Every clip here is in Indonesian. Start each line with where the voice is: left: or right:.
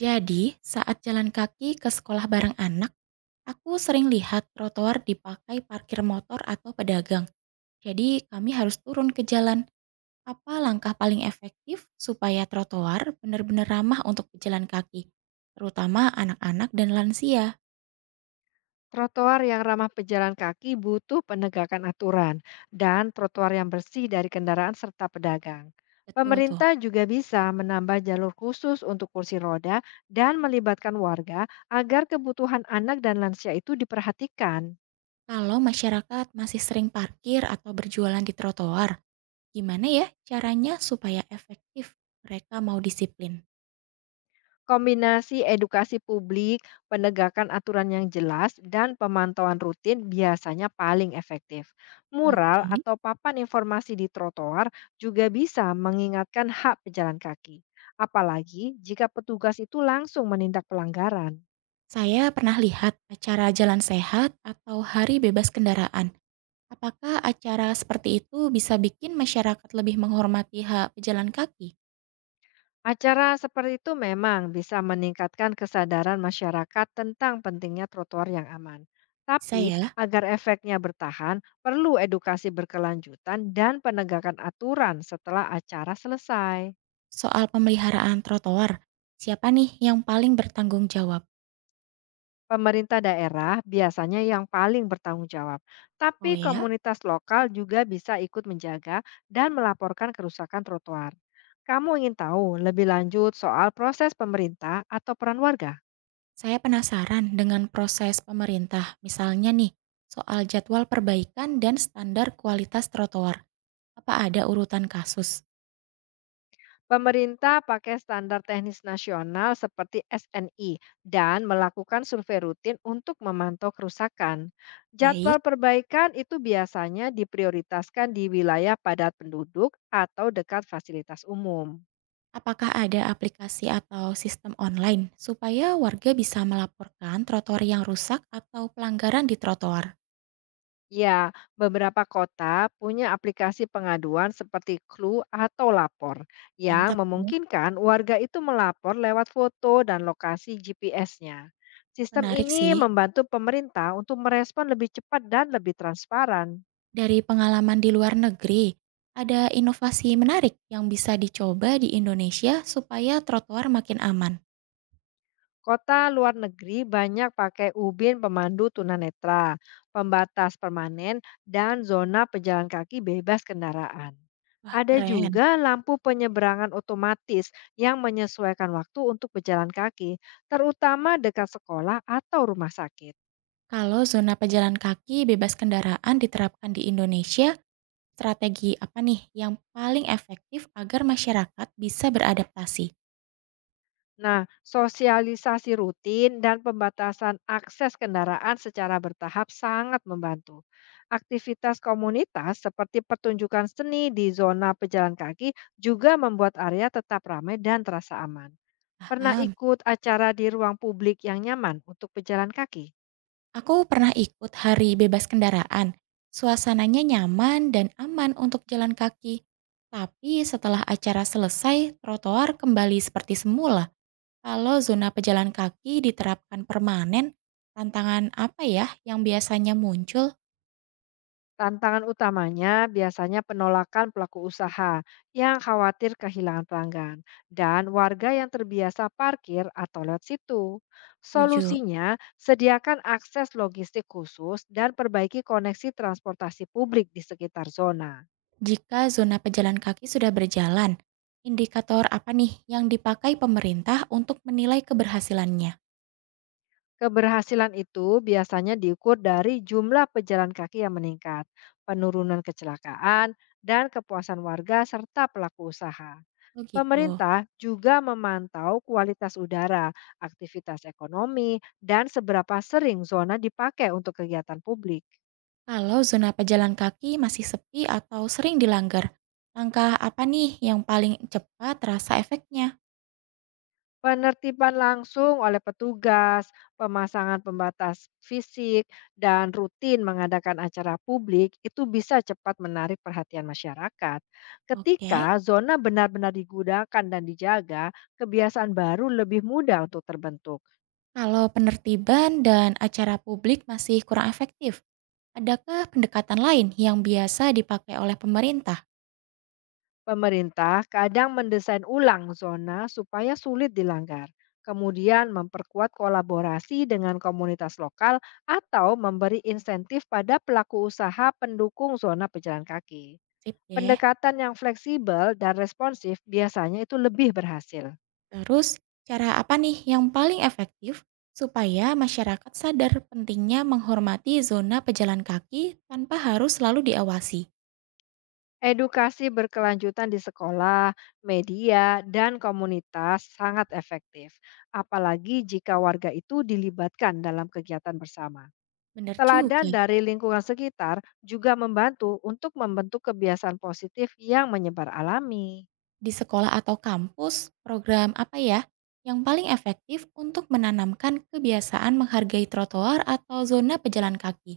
right: Jadi, saat jalan kaki ke sekolah bareng anak, aku sering lihat trotoar dipakai parkir motor atau pedagang. Jadi, kami harus turun ke jalan. Apa langkah paling efektif supaya trotoar benar-benar ramah untuk pejalan kaki, terutama anak-anak dan lansia?
left: Trotoar yang ramah pejalan kaki butuh penegakan aturan dan trotoar yang bersih dari kendaraan serta pedagang.
right: Betul tuh.
left: Pemerintah juga bisa menambah jalur khusus untuk kursi roda dan melibatkan warga agar kebutuhan anak dan lansia itu diperhatikan.
right: Kalau masyarakat masih sering parkir atau berjualan di trotoar, gimana ya caranya supaya efektif mereka mau disiplin?
left: Kombinasi edukasi publik, penegakan aturan yang jelas, dan pemantauan rutin biasanya paling efektif. Mural
right: Oke.
left: atau papan informasi di trotoar juga bisa mengingatkan hak pejalan kaki, apalagi jika petugas itu langsung menindak pelanggaran.
right: Saya pernah lihat acara jalan sehat atau hari bebas kendaraan. Apakah acara seperti itu bisa bikin masyarakat lebih menghormati hak pejalan kaki?
left: Acara seperti itu memang bisa meningkatkan kesadaran masyarakat tentang pentingnya trotoar yang aman.
right: Bisa
left: Tapi
right: ya,
left: agar efeknya bertahan, perlu edukasi berkelanjutan dan penegakan aturan setelah acara selesai.
right: soal pemeliharaan trotoar. Siapa nih yang paling bertanggung jawab?
left: Pemerintah daerah biasanya yang paling bertanggung jawab, tapi
right: Oh ya,
left: komunitas lokal juga bisa ikut menjaga dan melaporkan kerusakan trotoar. Kamu ingin tahu lebih lanjut soal proses pemerintah atau peran warga?
right: saya penasaran dengan proses pemerintah. Misalnya nih, soal jadwal perbaikan dan standar kualitas trotoar. Apa ada urutan kasus?
left: Pemerintah pakai standar teknis nasional seperti SNI dan melakukan survei rutin untuk memantau kerusakan. Jadwal
right: Baik,
left: perbaikan itu biasanya diprioritaskan di wilayah padat penduduk atau dekat fasilitas umum.
right: apakah ada aplikasi atau sistem online supaya warga bisa melaporkan trotoar yang rusak atau pelanggaran di trotoar?
left: Ya, beberapa kota punya aplikasi pengaduan seperti Clue atau Lapor yang
right: Mantap ya,
left: memungkinkan warga itu melapor lewat foto dan lokasi GPS-nya. Sistem
right: menarik
left: ini
right: sih.
left: membantu pemerintah untuk merespon lebih cepat dan lebih transparan.
right: Dari pengalaman di luar negeri, ada inovasi menarik yang bisa dicoba di Indonesia supaya trotoar makin aman.
left: Kota luar negeri banyak pakai ubin pemandu tunanetra, pembatas permanen, dan zona pejalan kaki bebas kendaraan.
right: Wah,
left: Ada
right: keren.
left: juga lampu penyeberangan otomatis yang menyesuaikan waktu untuk pejalan kaki, terutama dekat sekolah atau rumah sakit.
right: Kalau zona pejalan kaki bebas kendaraan diterapkan di Indonesia, strategi apa nih yang paling efektif agar masyarakat bisa beradaptasi?
left: Nah, sosialisasi rutin dan pembatasan akses kendaraan secara bertahap sangat membantu. Aktivitas komunitas seperti pertunjukan seni di zona pejalan kaki juga membuat area tetap ramai dan terasa aman. Pernah
right: Paham.
left: ikut acara di ruang publik yang nyaman untuk pejalan kaki?
right: Aku pernah ikut hari bebas kendaraan. Suasananya nyaman dan aman untuk jalan kaki. Tapi setelah acara selesai, trotoar kembali seperti semula. Kalau zona pejalan kaki diterapkan permanen, tantangan apa ya yang biasanya muncul?
left: Tantangan utamanya biasanya penolakan pelaku usaha yang khawatir kehilangan pelanggan dan warga yang terbiasa parkir atau lewat situ.
right: 7.
left: Solusinya, sediakan akses logistik khusus dan perbaiki koneksi transportasi publik di sekitar zona.
right: Jika zona pejalan kaki sudah berjalan, indikator apa nih yang dipakai pemerintah untuk menilai keberhasilannya?
left: Keberhasilan itu biasanya diukur dari jumlah pejalan kaki yang meningkat, penurunan kecelakaan, dan kepuasan warga serta pelaku usaha.
right: Begitu.
left: Pemerintah juga memantau kualitas udara, aktivitas ekonomi, dan seberapa sering zona dipakai untuk kegiatan publik.
right: Kalau zona pejalan kaki masih sepi atau sering dilanggar, langkah apa nih yang paling cepat terasa efeknya?
left: Penertiban langsung oleh petugas, pemasangan pembatas fisik, dan rutin mengadakan acara publik itu bisa cepat menarik perhatian masyarakat.
right: Oke,
left: Ketika zona benar-benar digunakan dan dijaga, kebiasaan baru lebih mudah untuk terbentuk.
right: kalau penertiban dan acara publik masih kurang efektif, adakah pendekatan lain yang biasa dipakai oleh pemerintah?
left: Pemerintah kadang mendesain ulang zona supaya sulit dilanggar, kemudian memperkuat kolaborasi dengan komunitas lokal atau memberi insentif pada pelaku usaha pendukung zona pejalan kaki.
right: Sip deh.
left: Pendekatan yang fleksibel dan responsif biasanya itu lebih berhasil.
right: Terus, cara apa nih yang paling efektif supaya masyarakat sadar pentingnya menghormati zona pejalan kaki tanpa harus selalu diawasi?
left: Edukasi berkelanjutan di sekolah, media, dan komunitas sangat efektif, apalagi jika warga itu dilibatkan dalam kegiatan bersama.
right: Bener
left: Teladan
right: juga.
left: dari lingkungan sekitar juga membantu untuk membentuk kebiasaan positif yang menyebar alami.
right: Di sekolah atau kampus, program apa ya yang paling efektif untuk menanamkan kebiasaan menghargai trotoar atau zona pejalan kaki?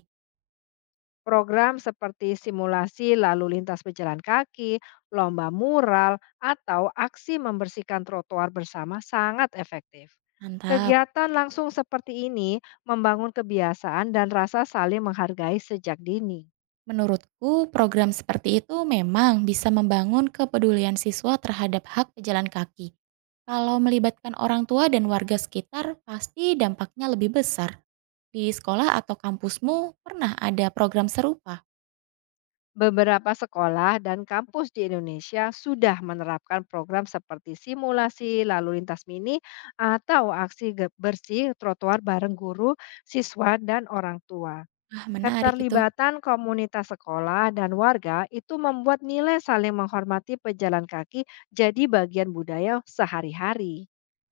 left: Program seperti simulasi lalu lintas pejalan kaki, lomba mural, atau aksi membersihkan trotoar bersama sangat efektif.
right: Mantap.
left: Kegiatan langsung seperti ini membangun kebiasaan dan rasa saling menghargai sejak dini.
right: Menurutku, program seperti itu memang bisa membangun kepedulian siswa terhadap hak pejalan kaki. Kalau melibatkan orang tua dan warga sekitar, pasti dampaknya lebih besar. Di sekolah atau kampusmu pernah ada program serupa?
left: Beberapa sekolah dan kampus di Indonesia sudah menerapkan program seperti simulasi lalu lintas mini atau aksi bersih trotoar bareng guru, siswa, dan orang tua.
right: Ah, menarik itu.
left: Keterlibatan komunitas sekolah dan warga itu membuat nilai saling menghormati pejalan kaki jadi bagian budaya sehari-hari.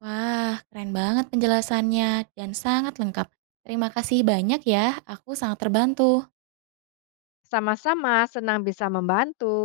right: Wah, keren banget penjelasannya dan sangat lengkap. Terima kasih banyak ya, aku sangat terbantu.
left: Sama-sama senang bisa membantu.